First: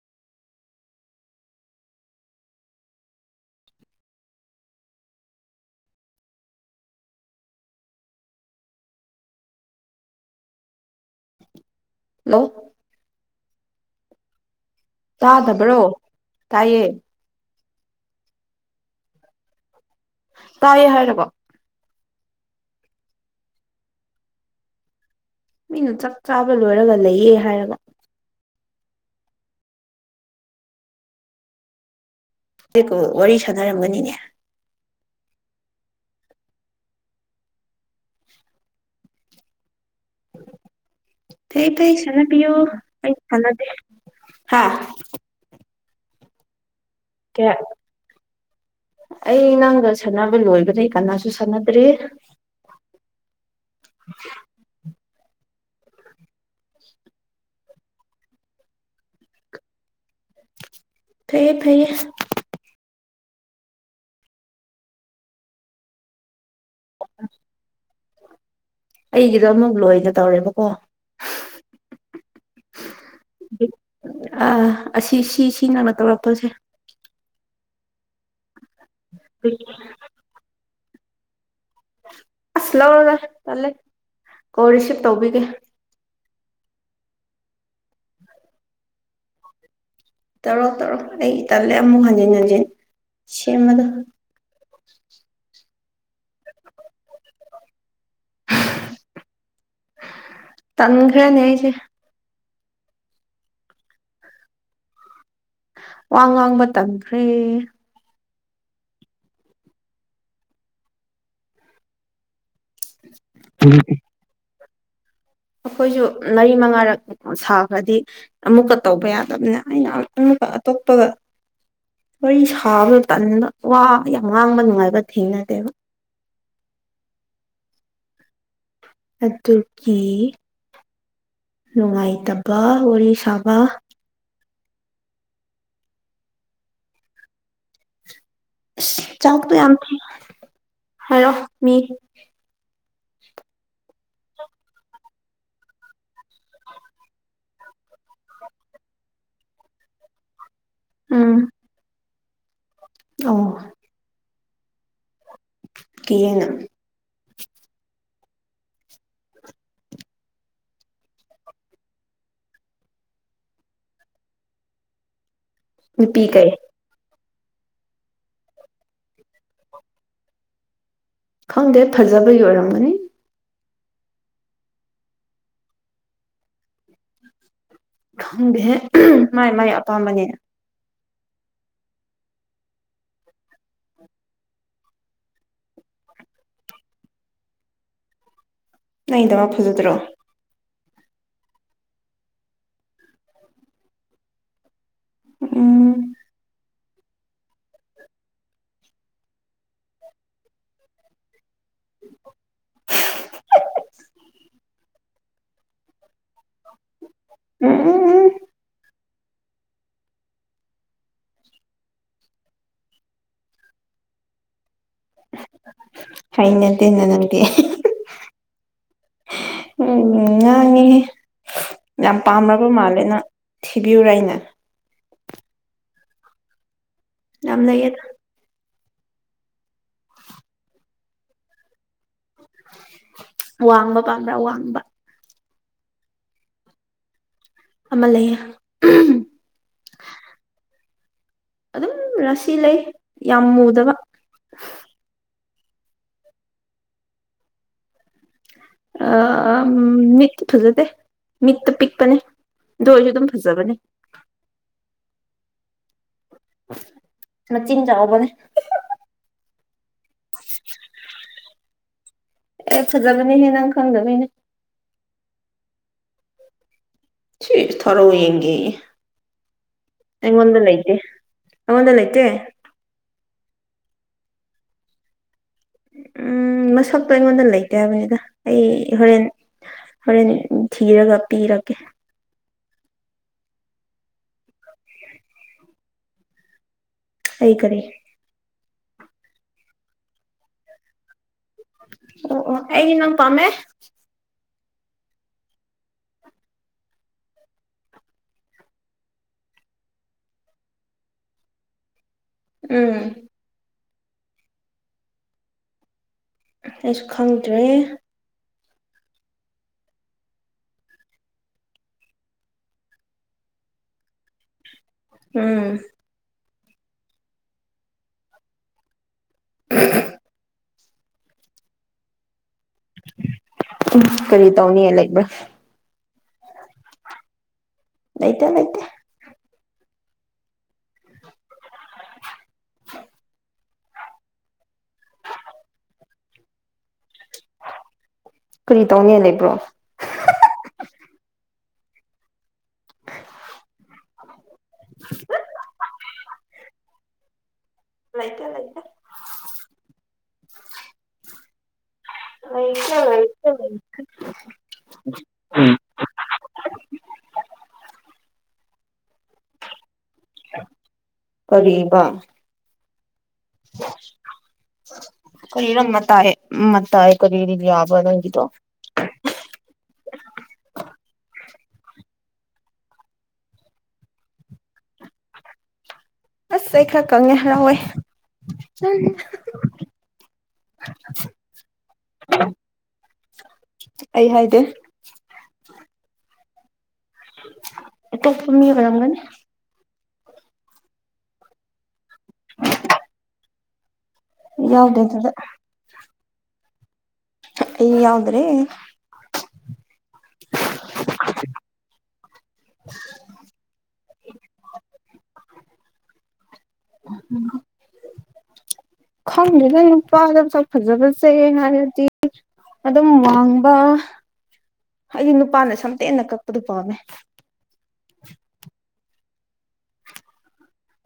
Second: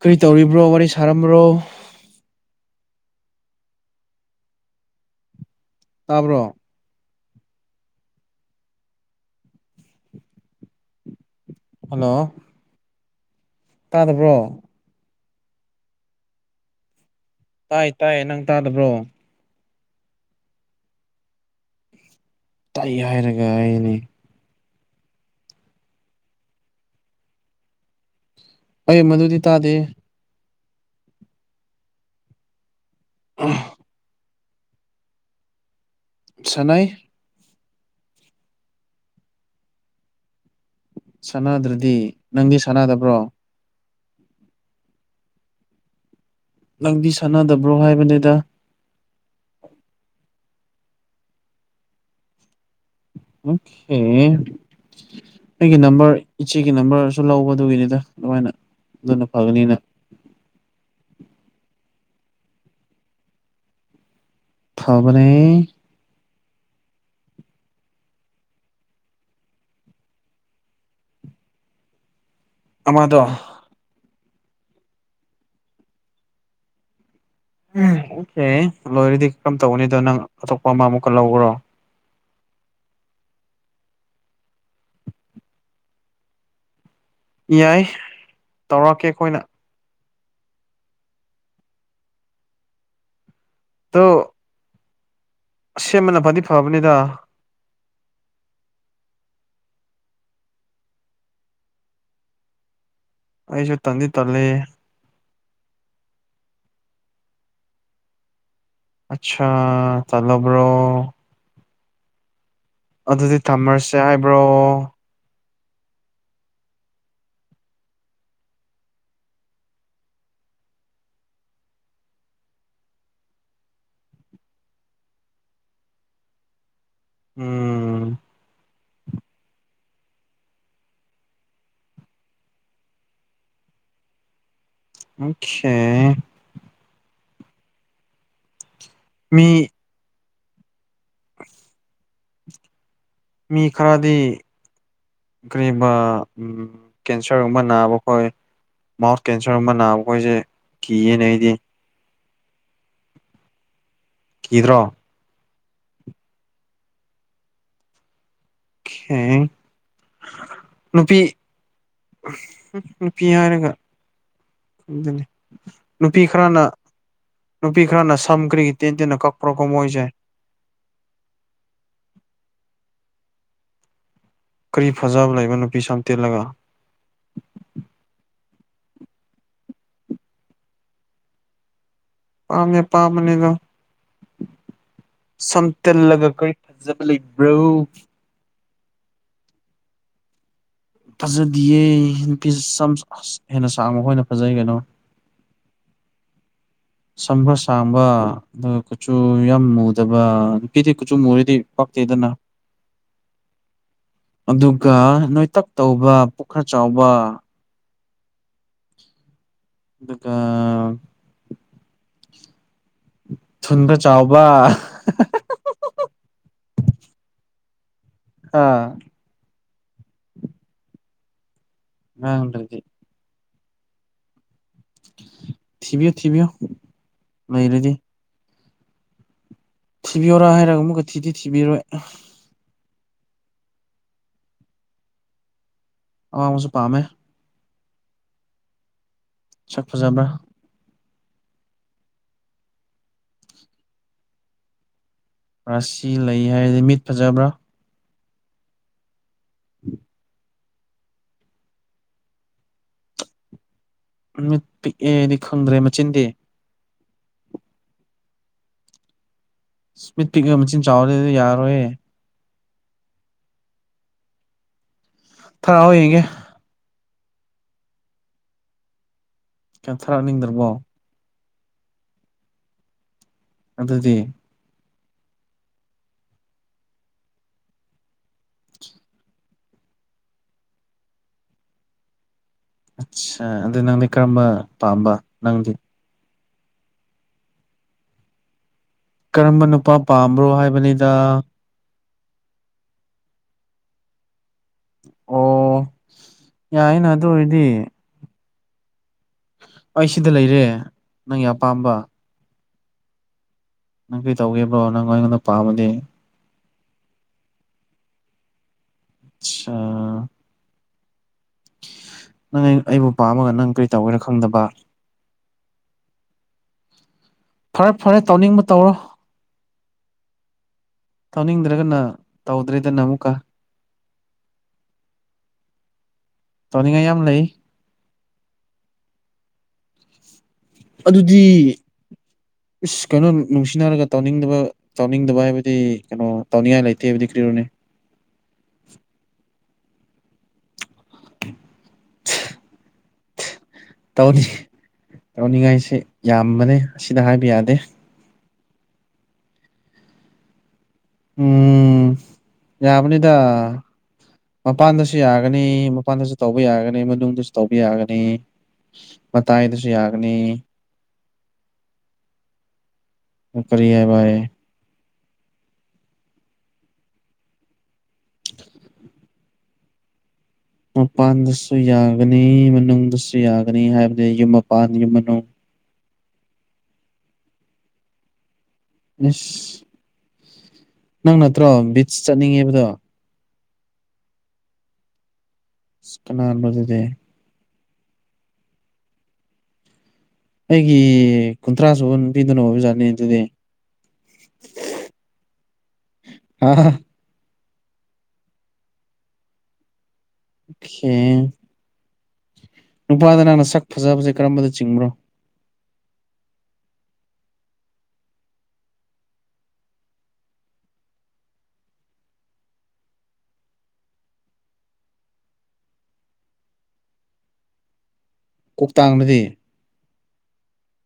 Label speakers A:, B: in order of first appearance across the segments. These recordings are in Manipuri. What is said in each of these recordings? A: ꯀꯔꯤ ꯇꯧꯔꯤꯕ꯭ꯔꯣ ꯋꯥꯔꯤ ꯁꯥꯔꯝꯕ꯭ꯔꯣ ꯇꯥꯕ꯭ꯔꯣ ꯍꯜꯂꯣ ꯇꯥꯗꯕ꯭ꯔꯣ
B: ꯇꯥꯗꯕꯔꯣ ꯇꯥꯏꯌꯦ
A: ꯇꯥꯏ ꯇꯥꯏ ꯅꯪ ꯇꯥꯗꯕ꯭ꯔꯣ
B: ꯇꯥꯏꯌꯦ ꯍꯥꯏꯔꯒ
A: ꯇꯥꯢꯌꯦ ꯍꯥꯏꯔꯒ ꯑꯩꯅꯤ
B: ꯃꯤꯅ ꯆꯥꯛ ꯆꯥꯕ ꯂꯣꯏꯔꯒ ꯂꯩꯌꯦ ꯍꯥꯏꯔꯒ
A: ꯑꯩ ꯃꯗꯨꯗꯤ ꯇꯥꯗꯦ
B: ꯍꯦꯛꯀ ꯋꯥꯔꯤ ꯁꯥꯟꯅꯔꯝꯒꯅꯤꯅꯦ
A: ꯁꯥꯟꯅꯩ
B: ꯐꯩ ꯐꯩ
A: ꯁꯥꯟꯅꯗ꯭ꯔꯗꯤ
B: ꯁꯥꯟꯅꯕꯤꯌꯨ
A: ꯅꯪꯗꯤ
B: ꯑꯩ
A: ꯁꯥꯟꯅꯗꯕ꯭ꯔꯣ
B: ꯁꯥꯟꯅꯗꯦ ꯍꯥ
A: ꯅꯪꯗꯤ ꯁꯥꯟꯅꯗꯕ꯭ꯔꯣ ꯍꯥꯏꯕꯅꯦꯗ
B: ꯑꯩ ꯅꯪꯒ ꯁꯥꯟꯅꯕ ꯂꯣꯏꯕꯗꯩ ꯀꯅꯥꯁꯨ ꯁꯥꯟꯅꯗ꯭ꯔꯤ
A: [unintelligible] ꯑꯩꯒꯤ ꯅꯝꯕꯔ ꯏꯆꯦꯒꯤ ꯅꯝꯕꯔꯁꯨ ꯂꯧꯕ ꯑꯗꯨꯒꯤꯅꯤꯗ ꯑꯗꯨꯃꯥꯏꯅ ꯑꯗꯨꯅ ꯐꯒꯅꯤꯅ
B: ꯐꯩꯌꯦ ꯐꯩꯌꯦ
A: ꯐꯕꯅꯦ
B: [unintelligible] ꯑꯩꯒꯤꯗꯣ ꯑꯃꯨꯛ ꯂꯣꯏꯒꯦ ꯇꯧꯔꯦꯕꯀꯣ
A: ꯑꯃꯗꯣ
B: ꯑ ꯑꯁꯤ ꯁꯤ ꯁꯤ ꯅꯪꯅ ꯇꯧꯔꯛꯄꯁꯦ
A: ꯎꯝ ꯑꯣꯀꯦ ꯂꯣꯏꯔꯗꯤ ꯀꯔꯝ ꯇꯧꯒꯅꯤꯗꯣ ꯅꯪ ꯑꯇꯣꯞꯄ ꯑꯃ ꯑꯃꯨꯛꯀ ꯂꯧꯕ꯭ꯔꯣ
B: ꯑꯁ ꯂꯧꯔꯒ ꯇꯜꯂꯦ ꯀꯣꯔꯤꯁꯨ ꯇꯧꯕꯤꯒꯦ
A: ꯌꯥꯢ
B: [unintelligible]
A: ꯇꯧꯔꯛꯀꯦ ꯑꯈꯣꯏꯅ
B: ꯇꯧꯔꯣ ꯇꯧꯔꯣ ꯑꯩ ꯇꯜꯂꯦ ꯑꯃꯨꯛ ꯍꯟꯖꯤꯟ ꯍꯟꯖꯤꯟ ꯁꯦꯝꯕꯗꯣ
A: ꯑꯁꯦꯝꯕꯅ ꯐꯗꯤ ꯐꯕꯅꯤꯗꯥ
B: [unintelligible] ꯇꯟꯈ꯭ꯔꯅꯦ ꯑꯩꯁꯦ
A: ꯑꯩꯁꯨ ꯇꯟꯗꯤ ꯇꯜꯂꯦ
B: ꯋꯥ ꯉꯥꯡꯕ ꯇꯟꯈ꯭ꯔꯦ
A: ꯑꯠꯁꯥ ꯇꯜꯂꯕ꯭ꯔꯣ ꯑꯗꯨꯗꯤ ꯊꯝꯔꯁꯦ ꯍꯥꯏꯕ꯭ꯔꯣ
B: ꯑꯈꯣꯏꯁꯨ ꯃꯔꯤ ꯃꯉꯥꯔꯛ [unintelligible] ꯁꯥꯈ꯭ꯔꯗꯤ ꯑꯃꯨꯛꯀ ꯇꯧꯕ ꯌꯥꯗꯕꯅ ꯑꯩꯅ ꯑꯃꯨꯛꯀ ꯑꯇꯣꯞꯄꯒ ꯋꯥꯔꯤ ꯁꯥꯕꯗꯣ ꯇꯟꯕ ꯋꯥ ꯌꯥꯝ ꯉꯥꯡꯕ ꯅꯨꯡꯉꯥꯏꯕ ꯊꯦꯡꯅꯗꯦꯕ
A: ꯎꯝ
B: ꯑꯗꯨꯒꯤ ꯅꯨꯡꯉꯥꯏꯇꯕ ꯋꯥꯔꯤ ꯁꯥꯕ
A: ꯑꯣꯡꯈꯦ
B: ꯑꯁ
A: ꯃꯤ
B: ꯆꯥꯛꯇꯣ ꯌꯥꯝ ꯍꯥꯏꯔꯣ ꯃꯤ
A: ꯃꯤ ꯈꯔꯗꯤ ꯀꯔꯤꯕꯥ ꯎꯝ ꯀꯦꯟꯁꯔꯒꯨꯝꯕ ꯅꯥꯕꯈꯣꯏ ꯃꯥꯎꯠ ꯀꯦꯟꯁꯔ ꯒꯨꯝꯕ ꯅꯥꯕ ꯈꯣꯏꯁꯦ ꯀꯤꯌꯦꯅꯦ
B: ꯎꯝ
A: ꯑꯩꯗꯤ
B: ꯑꯣ
A: ꯀꯤꯗ꯭ꯔꯣ
B: ꯀꯤꯌꯦꯅ
A: ꯍꯦꯡ ꯅꯨꯄꯤ ꯎ ꯅꯨꯄꯤ ꯍꯥꯢꯔꯒ ꯑꯗꯨꯅꯤ ꯅꯨꯄꯤ ꯈꯔꯅ ꯅꯨꯄꯤ ꯈꯔꯅ ꯁꯝ ꯀ꯭ꯔꯤꯒꯤ ꯇꯦꯟ ꯇꯦꯟꯅ ꯀꯛꯄ꯭ꯔꯣ ꯀꯣ ꯃꯣꯢꯖꯦ
B: ꯈꯪꯗꯦ ꯐꯖꯕꯒꯤ ꯑꯣꯢꯔꯝꯒꯅꯤ
A: ꯀꯔꯤ ꯐꯖꯕ ꯂꯩꯕ ꯅꯨꯄꯤ ꯁꯥꯝ ꯇꯦꯜꯂꯒ
B: ꯈꯪꯗꯦꯍꯦ ꯃꯥꯢ ꯃꯥꯢ ꯑꯄꯥꯝꯕꯅꯦ
A: ꯄꯥꯝꯃꯦ ꯄꯥꯝꯕꯅꯦꯗꯣ ꯁꯝ ꯇꯦꯛꯂꯒ ꯀꯔꯤ ꯐꯖꯕ ꯂꯩꯕ꯭ꯔꯣ
B: ꯅꯪꯒꯤꯗꯨꯅ ꯐꯖꯗ꯭ꯔꯣ
A: ꯐꯖꯗꯤꯌꯦ ꯅꯨꯄꯤ ꯆꯝ ꯍꯦꯟꯅ ꯁꯥꯡꯕ ꯍꯣꯢꯅ ꯐꯖꯩ ꯀꯩꯅꯣ
B: ꯎꯝ
A: ꯁꯝꯕ ꯁꯥꯥꯡꯕ ꯑ ꯀꯨꯆꯨ ꯌꯥꯝ ꯃꯨꯗꯕ ꯅꯨꯄꯤꯗꯤ ꯀꯨꯆꯨ ꯃꯨꯨꯔꯗꯤ ꯄꯥꯛꯇꯦꯗꯅ ꯑꯗꯨꯒ ꯅꯣꯢꯇꯛ ꯇꯧꯕ ꯄꯨꯈꯔ ꯆꯥꯎꯕ
B: ꯎꯝ ꯎꯝ
A: ꯑꯗꯨꯒ ꯊꯨꯟꯒ ꯆꯥꯎꯕ
B: ꯍꯩꯅꯗꯦꯅ ꯅꯪꯗꯤ
A: ꯑꯥ
B: ꯎꯝ ꯉꯥꯡꯅꯦ ꯌꯥꯝ ꯄꯥꯝꯕ
A: ꯉꯥꯡꯗ꯭ꯔꯗꯤ
B: ꯃꯥꯜꯂꯦ ꯅꯪ ꯊꯤꯕꯤꯌꯨꯔꯥ ꯑꯩꯅ
A: ꯊꯤꯕꯤꯌꯣ ꯊꯤꯕꯤꯌꯣ
B: ꯌꯥꯝ ꯂꯩꯌꯦꯗ
A: ꯊꯤꯕꯤꯌꯣꯔꯥ ꯍꯥꯢꯔꯒ ꯑꯃꯨꯛꯀ ꯊꯤꯗꯤ ꯊꯤꯕꯤꯔꯣꯢ
B: ꯋꯥꯡꯕ ꯄꯥꯝꯕ꯭ꯔꯥ ꯋꯥꯡꯕ
A: ꯑꯋꯥꯡꯕꯖꯨ ꯄꯥꯝꯃꯦ
B: ꯑꯃ ꯂꯩꯌꯦ ꯎꯝ
A: ꯁꯛ ꯐꯖꯕ꯭ꯔꯥ
B: ꯑꯗꯨꯝ ꯔꯥꯁꯤ ꯂꯩ ꯌꯥꯝ ꯃꯨꯗꯕ
A: ꯔꯥꯁꯤ ꯂꯩ ꯍꯥꯢꯔꯗꯤ ꯃꯤꯠ ꯐꯖꯕ꯭ꯔꯥ
B: ꯑꯥ ꯑꯥ ꯃꯤꯠ ꯐꯖꯗꯦ ꯃꯤꯠꯇ ꯄꯤꯛꯄꯅꯦ ꯗꯣꯢꯖꯨ ꯑꯗꯨꯝ ꯐꯖꯕꯅꯦ
A: ꯃꯤꯠ ꯄꯤꯛꯑꯦꯗꯤ ꯈꯪꯗ꯭ꯔꯦ ꯃꯆꯤꯟꯗꯤ
B: ꯃꯆꯤꯟ ꯆꯥꯎꯕꯅꯦ
A: ꯁ꯭ꯃꯤꯠ ꯄꯤꯛ ꯃꯆꯤꯟ ꯆꯥꯎꯔꯦꯗꯤ ꯌꯥꯔꯔꯣꯢꯌꯦ
B: ꯑꯦ ꯐꯖꯕꯅꯤ ꯍꯦ ꯅꯪ ꯈꯪꯗꯕꯩꯅꯦ
A: ꯊꯔꯛꯑꯣ ꯌꯦꯡꯒꯦ
B: ꯁꯤ ꯊꯥꯔꯛꯑꯣ ꯌꯦꯡꯒꯦ ꯑꯩꯉꯣꯟꯗ
A: ꯀꯦꯟꯊꯔꯛꯅꯤꯡꯗ꯭ꯔꯕꯣ
B: ꯂꯩꯇꯦ ꯑꯩꯉꯣꯟꯗ ꯂꯩꯇꯦ
A: ꯑꯗꯨꯗꯤ
B: ꯎꯝ ꯃꯁꯛꯇꯣ ꯑꯩꯉꯣꯟꯗ ꯂꯩꯇꯦ ꯍꯥꯏꯕꯅꯤꯗ ꯑꯩ ꯍꯣꯔꯦꯟ ꯍꯣꯔꯦꯟ ꯊꯤꯔꯒ ꯄꯤꯔꯒꯦ
A: ꯑꯠꯁꯥ ꯑꯗꯨ ꯅꯪꯗꯤ ꯀꯔꯝꯕ ꯄꯥꯝꯕ ꯅꯪꯗꯤ꯫
B: ꯑꯩꯩ ꯀꯔꯤ꯫
A: ꯀꯔꯝꯕ ꯅꯨꯄꯥ ꯄꯥꯝꯕ꯭ꯔꯣ ꯍꯥꯏꯕꯅꯤꯗ꯫
B: ꯑꯣ ꯑꯣ ꯑꯩꯗꯤ ꯅꯪ ꯄꯥꯝꯃꯦ꯫
A: ꯑꯣ ꯌꯥꯏꯅ ꯑꯗꯨ ꯑꯣꯏꯔꯗꯤ꯫ ꯑꯩ ꯁꯤꯗ ꯂꯩꯔꯦ ꯅꯪꯒꯤ ꯑꯄꯥꯝꯕ꯫
B: ꯎꯝ꯫
A: ꯅꯪ ꯀꯩ ꯇꯧꯒꯦꯕ꯭ꯔꯣ ꯅꯪ ꯑꯩꯉꯣꯟꯗ ꯄꯥꯝꯗꯤ꯫
B: ꯑꯩꯁꯨ ꯈꯪꯗ꯭ꯔꯦ꯫
A: ꯆꯥꯥ꯫ ꯅꯪ ꯑꯩ ꯑꯩꯕꯨ ꯄꯥꯝꯃꯒ ꯅꯪ ꯀꯔꯤ ꯇꯧꯒꯦꯔ ꯈꯪꯗꯕ꯫
B: ꯎꯝ꯫
A: ꯐꯔꯦ ꯐꯔꯦ ꯇꯧꯅꯤꯡꯕ ꯇꯧꯔꯣ꯫ ꯇꯧꯅꯤꯡꯗ꯭ꯔꯒꯅ ꯇꯧꯗ꯭ꯔꯦꯗꯅ ꯑꯃꯨꯛꯀ꯫
B: ꯎꯝ ꯀꯔꯤ ꯇꯧꯅꯤꯡꯉꯥꯏ ꯂꯩꯕ꯭ꯔꯥ꯫
A: ꯇꯧꯅꯤꯡꯉꯥꯏ ꯌꯥꯝ ꯂꯩ꯫
B: ꯂꯩꯇꯦ ꯂꯩꯇꯦ꯫
A: ꯑꯗꯨꯗꯤ ꯏꯁ ꯀꯩꯅꯣ ꯅꯨꯡꯁꯤꯅꯔꯒ ꯇꯧꯅꯤꯡꯗꯕ ꯇꯧꯅꯤꯡꯗꯕ ꯍꯥꯏꯕꯗꯤ ꯀꯩꯅꯣ ꯇꯧꯅꯤꯡꯉꯥꯏ ꯂꯩꯇꯦ ꯍꯥꯏꯕꯗꯤ ꯀꯔꯤꯔꯣꯅꯦ꯫
B: ꯀꯔꯤ ꯇꯧꯅꯦ ꯂꯩꯕ꯭ꯔꯣ꯫
A: [unintelligible] ꯇꯧꯅꯤ ꯇꯧꯅꯤꯡꯉꯥꯏꯁꯤ ꯌꯥꯝꯕꯅꯦ ꯁꯤꯗ ꯍꯥꯏꯕ ꯌꯥꯗꯦ꯫
B: ꯂꯩꯇꯦ ꯂꯩꯇꯦ꯫
A: ꯎꯝ꯫
B: ꯂꯩꯇꯦ
A: ꯌꯥꯕꯅꯤꯗ
B: ꯂꯩꯇꯦ ꯂꯩꯇꯦ꯫
A: ꯃꯄꯥꯟꯗꯁꯨ ꯌꯥꯒꯅꯤ ꯃꯄꯥꯟꯗꯁꯨ ꯇꯧꯕ ꯌꯥꯒꯅꯤ ꯃꯅꯨꯡꯗꯁꯨ ꯇꯧꯕ ꯌꯥꯒꯅꯤ꯫ ꯃꯇꯥꯏꯗ ꯖꯨ ꯌꯥꯒꯅꯤ꯫
B: [unintelligible] ꯀꯔꯤꯕ
A: ꯅꯪ ꯀꯔꯤ ꯍꯥꯏꯕꯌꯦ꯫
B: ꯀꯔꯤꯔ ꯃꯇꯥꯏ ꯃꯇꯥꯏ ꯀꯔꯤꯔꯤ ꯌꯥꯕꯔ ꯅꯪꯒꯤꯗꯣ꯫
A: [unintelligible] ꯃꯄꯥꯟꯗꯁꯨ ꯌꯥꯒꯅꯤ ꯃꯅꯨꯡꯗꯁꯨ ꯌꯥꯒꯅꯤ ꯍꯥꯏꯕꯗꯤ ꯌꯨꯝ ꯃꯄꯥꯟ ꯌꯨꯝ ꯃꯅꯨꯡ
B: ꯑꯁ ꯑꯩ ꯈꯔ ꯀꯪꯉꯦ ꯍꯔꯥꯎꯋꯦ꯫ ꯅꯪ
A: ꯏꯁ ꯅꯪ ꯅꯠꯇ꯭ꯔꯣ ꯕꯤꯠꯁ ꯆꯠꯅꯤꯡꯉꯦ ꯍꯥꯏꯕꯗꯣ꯫
B: ꯑꯩ ꯍꯥꯏꯗꯦ꯫
A: ꯑꯁ ꯀꯅꯥꯅꯣ ꯑꯗꯨꯗꯤ꯫
B: ꯑꯇꯣꯞꯄ ꯃꯤ ꯑꯣꯏꯔꯝꯒꯅꯤ꯫
A: ꯑꯩꯒꯤ ꯀꯨꯟꯊ꯭ꯔꯥ ꯁꯨꯕ ꯅꯨꯄꯤꯗꯨꯅ ꯑꯣꯏꯕꯖꯥꯠꯅꯤ ꯑꯗꯨꯗꯤ꯫
B: ꯌꯥꯎꯗꯦ ꯑꯗꯨꯗ꯫
A: ꯍꯥꯍꯥꯍꯥ꯫
B: ꯑꯩ ꯌꯥꯎꯗ꯭ꯔꯦ꯫
A: ꯈꯦ ꯅꯨꯄꯥꯗ ꯅꯪꯅ ꯁꯛ ꯐꯖꯕꯁꯦ ꯀꯔꯝꯕꯗ ꯆꯤꯡꯕ꯭ꯔꯣ꯫
B: [unintelligible] ꯈꯪꯗꯦꯗ ꯅꯨꯄꯥꯗ ꯃꯁꯛ ꯐꯖꯕꯁꯦ ꯍꯥꯏꯔꯗꯤ ꯑꯗꯨꯝ ꯋꯥꯡꯕ ꯍꯥꯏꯗꯤ ꯅꯨꯄꯥꯅ ꯁꯝꯇꯦꯟꯅ ꯀꯛꯄꯗꯨ ꯄꯥꯝꯃꯦ
A: ꯀꯣꯛꯇꯥꯡꯕꯗꯤ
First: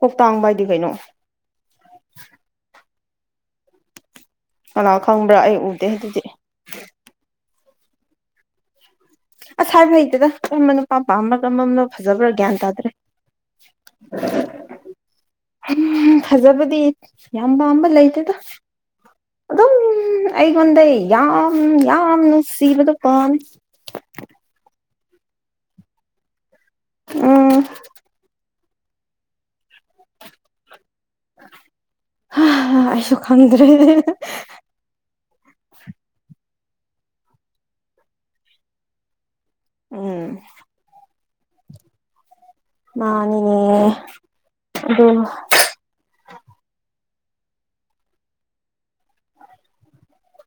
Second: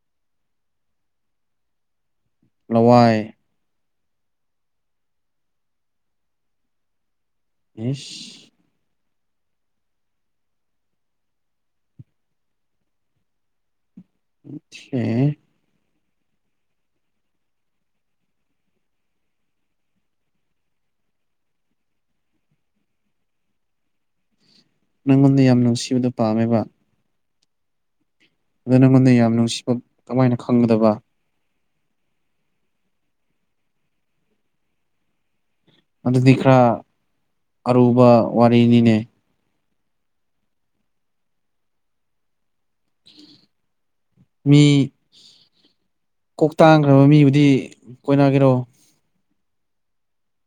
B: ꯀꯣꯛꯇꯥꯡꯕ ꯍꯥꯏꯗꯤ ꯀꯩꯅꯣ
A: ꯂꯋꯥꯏ
B: ꯀꯅꯥ ꯈꯪꯕ꯭ꯔꯥ ꯑꯩ ꯎꯗꯦ ꯑꯗꯨꯗꯤ
A: ꯏꯁ
B: ꯍꯥꯏꯕ ꯍꯩꯇꯗ [unintelligible] ꯅꯨꯄꯥ ꯃꯄꯥꯝꯕꯔꯥ [unintelligible] ꯐꯖꯕ꯭ꯔꯥ ꯒ꯭ꯌꯥꯟ ꯇꯥꯗ꯭ꯔꯦ
A: [unintelligible]
B: ꯎꯝ ꯐꯖꯕꯗꯤ ꯌꯥꯝ ꯄꯝꯕ ꯂꯩꯇꯦꯗ ꯑꯗꯨꯝ ꯑꯩꯉꯣꯟꯗ ꯌꯥꯝ ꯌꯥꯝ ꯅꯨꯡꯁꯤꯕꯗꯨ ꯄꯝꯃꯦ [unintelligible]
A: ꯅꯪꯉꯣꯟꯗ ꯌꯥꯝ ꯅꯨꯡꯁꯤꯕꯗꯣ ꯄꯥꯝꯃꯦꯕ
B: ꯎꯝ
A: ꯑꯗꯣ ꯅꯪꯉꯣꯟꯗ ꯌꯥꯝ ꯅꯨꯡꯁꯤꯕ ꯀꯃꯥꯏꯅ ꯈꯪꯒꯗꯕ
B: ꯑꯩꯁꯨ ꯈꯪꯗ꯭ꯔꯦ ꯑꯗꯨꯗꯤ
A: ꯑꯗꯨꯗꯤ ꯈꯔ ꯑꯔꯨꯕ ꯋꯥꯔꯤꯅꯤꯅꯦ
B: ꯎꯝ ꯃꯥꯅꯤꯅꯦ ꯑꯗꯨ
A: ꯀꯣꯛꯇꯥꯡꯈ꯭ꯔꯕ ꯃꯤꯕꯨꯗꯤ ꯀꯣꯏꯅꯒꯦꯔꯣ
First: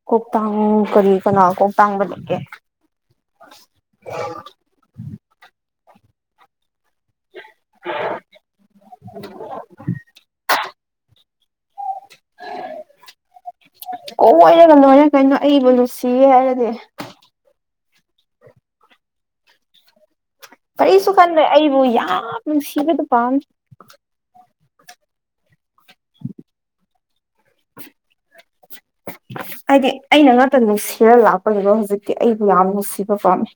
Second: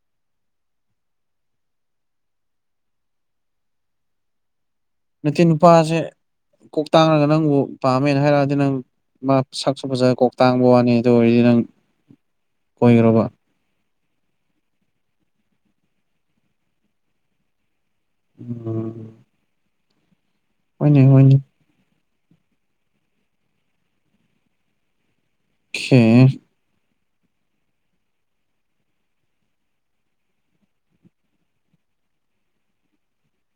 B: ꯀꯣꯛꯇꯥꯡ ꯀꯔꯤ ꯀꯅꯥ ꯀꯣꯛꯇꯥꯡꯕ ꯂꯩꯒꯦ [unintelligible]
A: ꯅꯠꯇꯦ ꯅꯨꯄꯥꯁꯦ ꯀꯣꯛ ꯇꯥꯡꯉꯒ ꯅꯪꯕꯨ ꯄꯥꯝꯃꯦꯅ ꯍꯥꯏꯔꯛꯑꯗꯤ ꯅꯪ ꯃꯥ ꯁꯛ ꯁꯨ ꯐꯖꯔꯒ ꯀꯣꯛꯇꯥꯡꯕ ꯋꯥꯅꯤ ꯑꯗꯨ ꯑꯣꯏꯔꯗꯤ ꯅꯪ ꯀꯣꯏꯒꯦꯔꯣꯕ
B: ꯀꯣꯏꯔꯒ ꯂꯣꯏꯔꯦ ꯀꯩꯅꯣ ꯑꯩꯕꯨ ꯂꯨꯁꯤꯌꯦ ꯍꯥꯏꯔꯗꯤ
A: ꯎꯝ ꯍꯣꯏꯅꯦ
B: ꯀꯔꯤꯁꯨ
A: ꯍꯣꯏꯅꯦ
B: ꯈꯟꯗ꯭ꯔꯦ ꯑꯩꯕꯨ ꯌꯥꯝ ꯅꯨꯡꯁꯤꯕꯗꯨ ꯄꯥꯝꯃꯤ [unintelligible]
A: ꯁꯔ
B: [unintelligible]
A: [inaudible]
B: ꯍꯥꯏꯗꯤ ꯑꯩꯅ ꯉꯥꯛꯇ ꯅꯨꯡꯁꯤꯔ ꯂꯥꯛꯄꯅꯦꯕ ꯍꯧꯖꯤꯛꯇꯤ ꯑꯩꯕꯨ ꯌꯥꯝ ꯅꯨꯡꯁꯤꯕ ꯄꯥꯝꯃꯦ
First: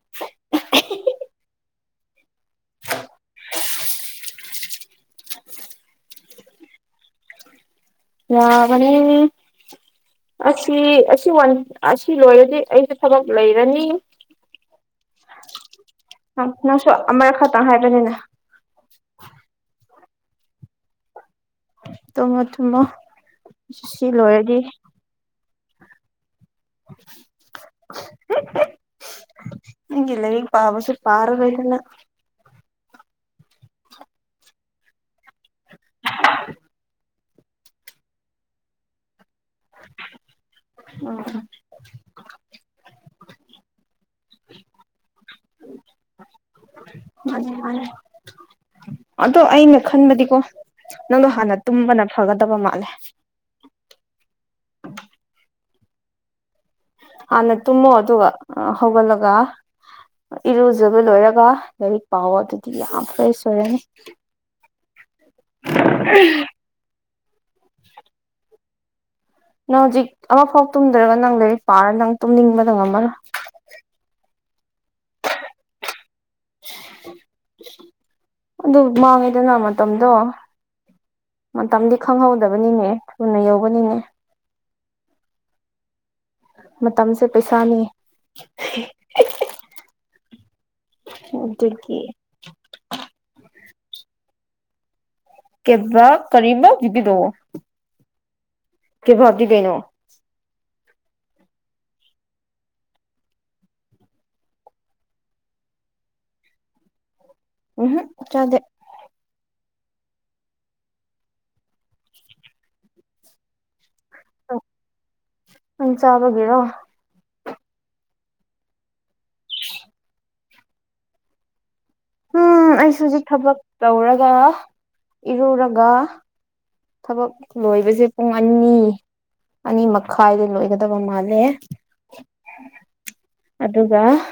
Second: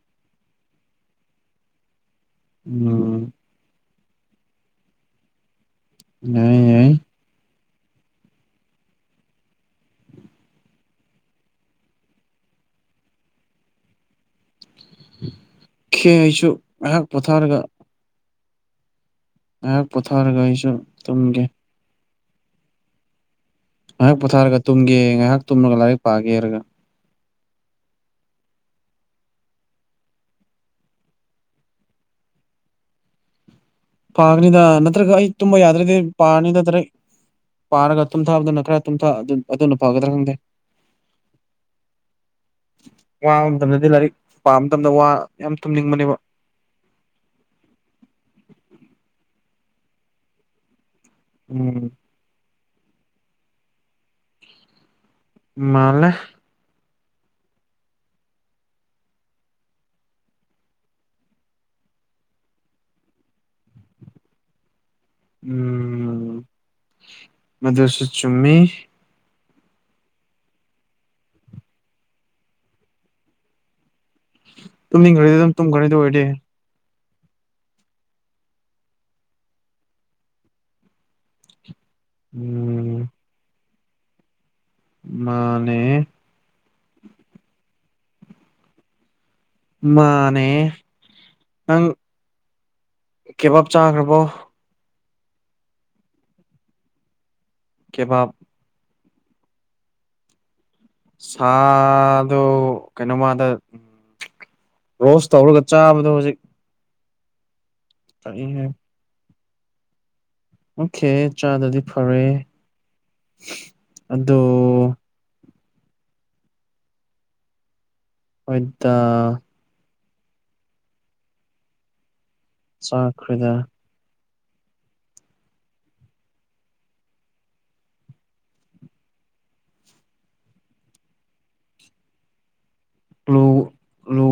B: [unintelligible]
A: ꯎꯝ ꯌꯥꯏ ꯌꯥꯏ
B: ꯌꯥꯕꯅꯦ ꯑꯁꯤ ꯑꯁꯤ ꯋꯟ ꯑꯁꯤ ꯂꯣꯏꯔꯗꯤ ꯑꯩꯩ ꯊꯕꯛ ꯂꯩꯔꯅꯤ
A: ꯈꯦ ꯑꯩꯁꯨ
B: ꯅꯪꯁꯨ
A: ꯉꯥꯏꯍꯥꯛ
B: ꯑꯃꯔꯛ
A: ꯄꯣꯊꯥꯔꯒ
B: [unintelligible]
A: ꯉꯥꯏꯍꯥꯛ ꯄꯣꯊꯥꯔꯒ ꯑꯩꯁꯨ ꯇꯨꯝꯒꯦ
B: ꯇꯨꯃꯣ ꯊꯨꯃꯣ
A: ꯉꯥꯏꯍꯥꯛ ꯄꯣꯊꯥꯔꯒ ꯇꯨꯝꯒꯦ ꯉꯥꯏꯍꯥꯛ ꯇꯨꯝꯃꯒ ꯂꯥꯏꯔꯤꯛ ꯄꯥꯒꯦꯍꯥꯔꯒ
B: ꯅꯪꯒꯤ ꯂꯥꯏꯔꯤꯛ ꯄꯥꯕꯁꯨ ꯄꯔꯔꯣꯏꯅ
A: ꯄꯥꯒꯅꯤꯗ ꯅꯠꯇ꯭ꯔꯒ ꯑꯩ ꯇꯨꯝꯕ ꯌꯥꯗ꯭ꯔꯗꯤ ꯄꯥꯔꯅꯤ ꯅꯠꯇ꯭ꯔ ꯄꯥꯔꯒ ꯇꯨꯝꯊꯥꯕꯗꯨꯅ [unintelligible] ꯑꯗꯨꯅ ꯐꯒꯗ꯭ꯔꯥ ꯈꯪꯗꯦ
B: ꯎꯝ
A: ꯋꯥꯕ ꯃꯇꯝꯗꯗꯤ ꯂꯥꯏꯔꯤꯛ ꯄꯥꯕ ꯃꯇꯝꯗ ꯋꯥ ꯌꯥꯝ ꯇꯨꯝꯅꯤꯡꯕꯅꯦꯕ
B: ꯃꯥꯅꯦ ꯃꯥꯅꯦ ꯑꯗꯣ ꯑꯩꯅ ꯈꯟꯕꯗꯤꯀꯣ ꯅꯪꯗꯣ ꯍꯥꯟꯅ
A: ꯎꯝ
B: ꯇꯨꯝꯕꯅ ꯐꯒꯗꯕ ꯃꯥꯜꯂꯦ
A: ꯃꯥꯜꯂꯦ
B: ꯍꯥꯟꯅ ꯇꯨꯝꯃꯣ ꯑꯗꯨꯒ ꯍꯧꯒꯠꯂꯒ ꯏꯔꯨꯖꯕ ꯂꯣꯏꯔꯒ ꯂꯥꯏꯔꯤꯛ ꯄꯥꯎꯑꯣ ꯑꯗꯨꯗꯤ ꯌꯥꯝ ꯐꯔꯦꯁ ꯑꯣꯏꯔꯅꯤ
A: ꯎꯝ ꯃꯗꯨꯁ ꯆꯨꯝꯃꯤ
B: ꯅꯪ ꯍꯧꯖꯤꯛ ꯑꯃꯐꯥꯎ ꯇꯨꯝꯗ꯭ꯔꯒ ꯅꯪ ꯂꯥꯏꯔꯤꯛ ꯄꯥꯔ ꯅꯪ ꯇꯨꯝꯅꯤꯡꯕꯗ ꯉꯝꯃꯔꯣꯏ
A: ꯇꯨꯝꯅꯤꯡꯈ꯭ꯔꯗꯤ ꯑꯗꯨꯝ ꯇꯨꯝꯈ꯭ꯔꯅꯤ ꯑꯗꯨ ꯑꯣꯏꯗꯤ
B: [inaudible] ꯑꯗꯨ ꯃꯥꯡꯉꯦꯗꯅ ꯃꯇꯝꯗꯣ ꯃꯇꯝꯗꯤ ꯈꯪꯍꯧꯗꯕꯅꯤꯅꯦ
A: ꯎꯝ
B: ꯊꯨꯅ ꯌꯧꯕꯅꯤꯅꯦ
A: ꯃꯥꯅꯦ
B: ꯃꯇꯝꯁꯦ ꯄꯩꯁꯥꯅꯤ
A: ꯃꯥꯅꯦ ꯅꯪ
B: ꯑꯗꯨꯒꯤ
A: ꯀꯦꯕꯥꯞ ꯆꯥꯈ꯭ꯔꯕꯣ
B: ꯀꯦꯕꯥꯞ ꯀꯔꯤꯕ ꯍꯧꯖꯤꯛꯀꯤꯗꯣ
A: ꯀꯦꯕꯥꯞ
B: ꯀꯦꯕꯥꯞꯇꯤ ꯀꯩꯅꯣ
A: ꯁꯥꯗꯣ ꯀꯩꯅꯣꯃꯗ ꯎꯝ ꯔꯣꯁ ꯇꯧꯔꯒ ꯆꯥꯕꯗꯣ ꯍꯧꯖꯤꯛ
B: ꯎꯝ ꯍꯨꯝ
A: ꯀꯔꯤ
B: ꯆꯥꯗꯦ
A: ꯑꯣꯀꯦ ꯆꯥꯗꯔꯗꯤ ꯐꯔꯦ ꯑꯗꯣ
B: ꯅꯪ ꯆꯥꯕꯒꯤꯔꯣ
A: ꯍꯣꯏꯗ
B: [unintelligible] ꯎꯝ ꯑꯩꯁꯨ ꯍꯧꯖꯤꯛ ꯊꯕꯛ
A: ꯆꯥꯈ꯭ꯔꯦꯗ
B: ꯇꯧꯔꯒ ꯏꯔꯨꯔꯒ ꯊꯕꯛ ꯂꯣꯏꯕꯁꯦ ꯄꯨꯡ ꯑꯅꯤ ꯑꯅꯤ ꯃꯈꯥꯏꯗ ꯂꯣꯏꯒꯗꯕ ꯃꯥꯜꯂꯦ
A: ꯂꯨ
B: ꯑꯗꯨꯒ
A: ꯂꯨ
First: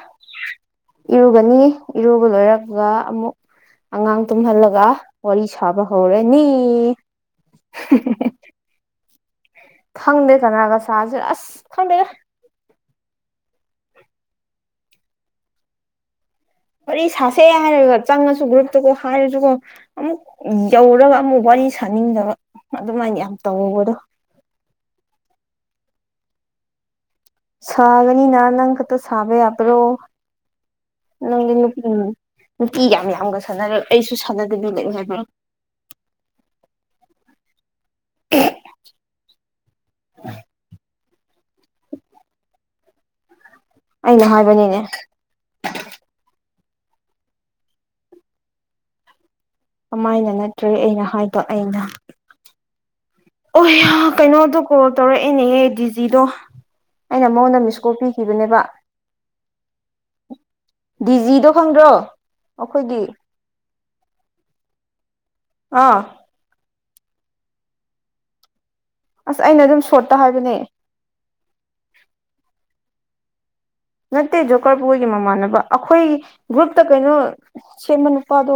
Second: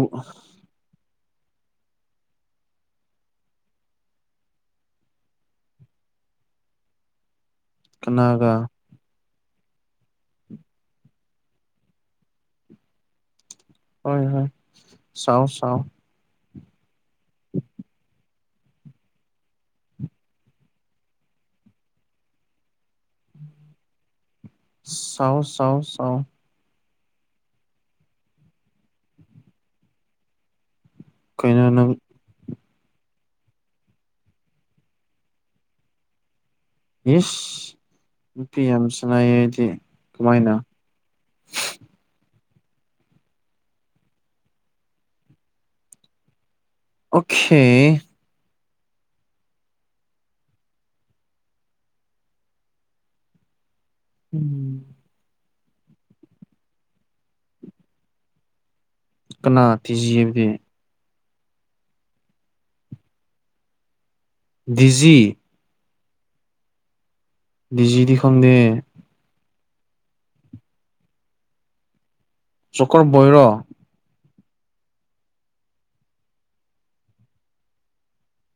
B: ꯏꯔꯨꯒꯅꯤ ꯏꯔꯨꯕ ꯂꯣꯏꯔꯒ ꯑꯃꯨꯛ ꯑꯉꯥꯡ ꯇꯨꯝꯍꯜꯂꯒ ꯋꯥꯔꯤ ꯁꯥꯕ ꯍꯧꯔꯅꯤ
A: ꯀꯅꯥꯒ
B: ꯈꯪꯗꯦ ꯀꯅꯥ꯭ꯔꯒ ꯁꯥꯖꯤꯔ ꯑꯁ ꯈꯪꯗꯦꯗ
A: ꯍꯣꯏ ꯍꯣꯏ ꯁꯥꯎ ꯁꯥꯎ
B: ꯋꯥꯔꯤ ꯁꯥꯁꯦ ꯍꯥꯏꯔꯒ ꯆꯪꯉꯁꯨ ꯒ꯭ꯔꯨꯞꯇꯨꯀꯣ ꯍꯥꯏꯔꯁꯨꯀꯣ ꯑꯃꯨꯛ ꯌꯧꯔꯒ ꯑꯃꯨꯛ ꯋꯥꯔꯤ ꯁꯥꯅꯤꯡꯗꯕ ꯑꯗꯨꯃꯥꯏꯅ ꯌꯥꯝ ꯇꯧꯕꯗꯣ
A: ꯁꯥꯎ ꯁꯥꯎ ꯁꯥꯎ
B: ꯁꯥꯒꯅꯤꯅ ꯅꯪ ꯈꯛꯇ ꯁꯥꯕ ꯌꯥꯕ꯭ꯔꯣ ꯅꯪꯗꯤ
A: ꯀꯩꯅꯣ
B: ꯅꯨꯄꯤ
A: ꯅꯪ
B: ꯅꯨꯄꯤ ꯌꯥꯝ ꯌꯥꯝꯒ ꯁꯥꯟꯅꯔ ꯑꯩꯁꯨ ꯁꯥꯟꯅꯗꯕꯤ ꯂꯩꯌꯣ ꯍꯥꯏꯕꯔꯣ
A: ꯏꯁ ꯅꯨꯄꯤ ꯌꯥꯝ ꯁꯥꯏ ꯍꯥꯏꯗꯤ ꯀꯃꯥꯏꯅ
B: ꯑꯩꯅ ꯍꯥꯏꯕꯅꯤꯅꯦ
A: ꯑꯣꯀꯦ
B: ꯀꯃꯥꯏꯅ ꯅꯠꯇ꯭ꯔꯦ ꯑꯩꯅ ꯍꯥꯏꯕ ꯑꯩꯅ ꯑꯣ ꯌꯥ ꯀꯩꯅꯣꯗꯣ ꯀꯣꯜ
A: ꯎꯝ,
B: ꯇꯧꯔꯛꯑꯦꯅꯦꯍꯦ ꯗꯤ ꯖꯤꯗꯣ ꯑꯩꯅ ꯃꯉꯣꯟꯗ ꯃꯤꯁꯀꯣꯜ ꯄꯤꯈꯤꯕꯅꯦꯕ
A: ꯀꯅꯥ ꯗꯤꯖꯤ ꯍꯥꯏꯕꯗꯤ
B: ꯗꯤꯖꯤꯗꯣ ꯈꯪꯗ꯭ꯔꯣ ꯑꯈꯣꯏꯒꯤ
A: ꯗꯤꯖꯤ
B: ꯑꯥ
A: ꯗꯤꯖꯤꯗꯤ ꯈꯪꯗꯦ
B: ꯑꯁ ꯑꯩꯅ ꯑꯗꯨꯝ ꯁꯣꯔꯠꯇ ꯍꯥꯏꯕꯅꯦ
A: ꯆꯣꯀꯔ ꯕꯣꯏꯔꯣ
B: ꯅꯠꯇꯦ ꯖꯣꯀꯔꯕꯣꯏꯒꯤ ꯃꯃꯥꯟꯅꯕ ꯑꯈꯣꯏ ꯒ꯭ꯔꯨꯞꯇ ꯀꯩꯅꯣ ꯁꯦꯝꯕ ꯅꯨꯄꯥꯗꯣ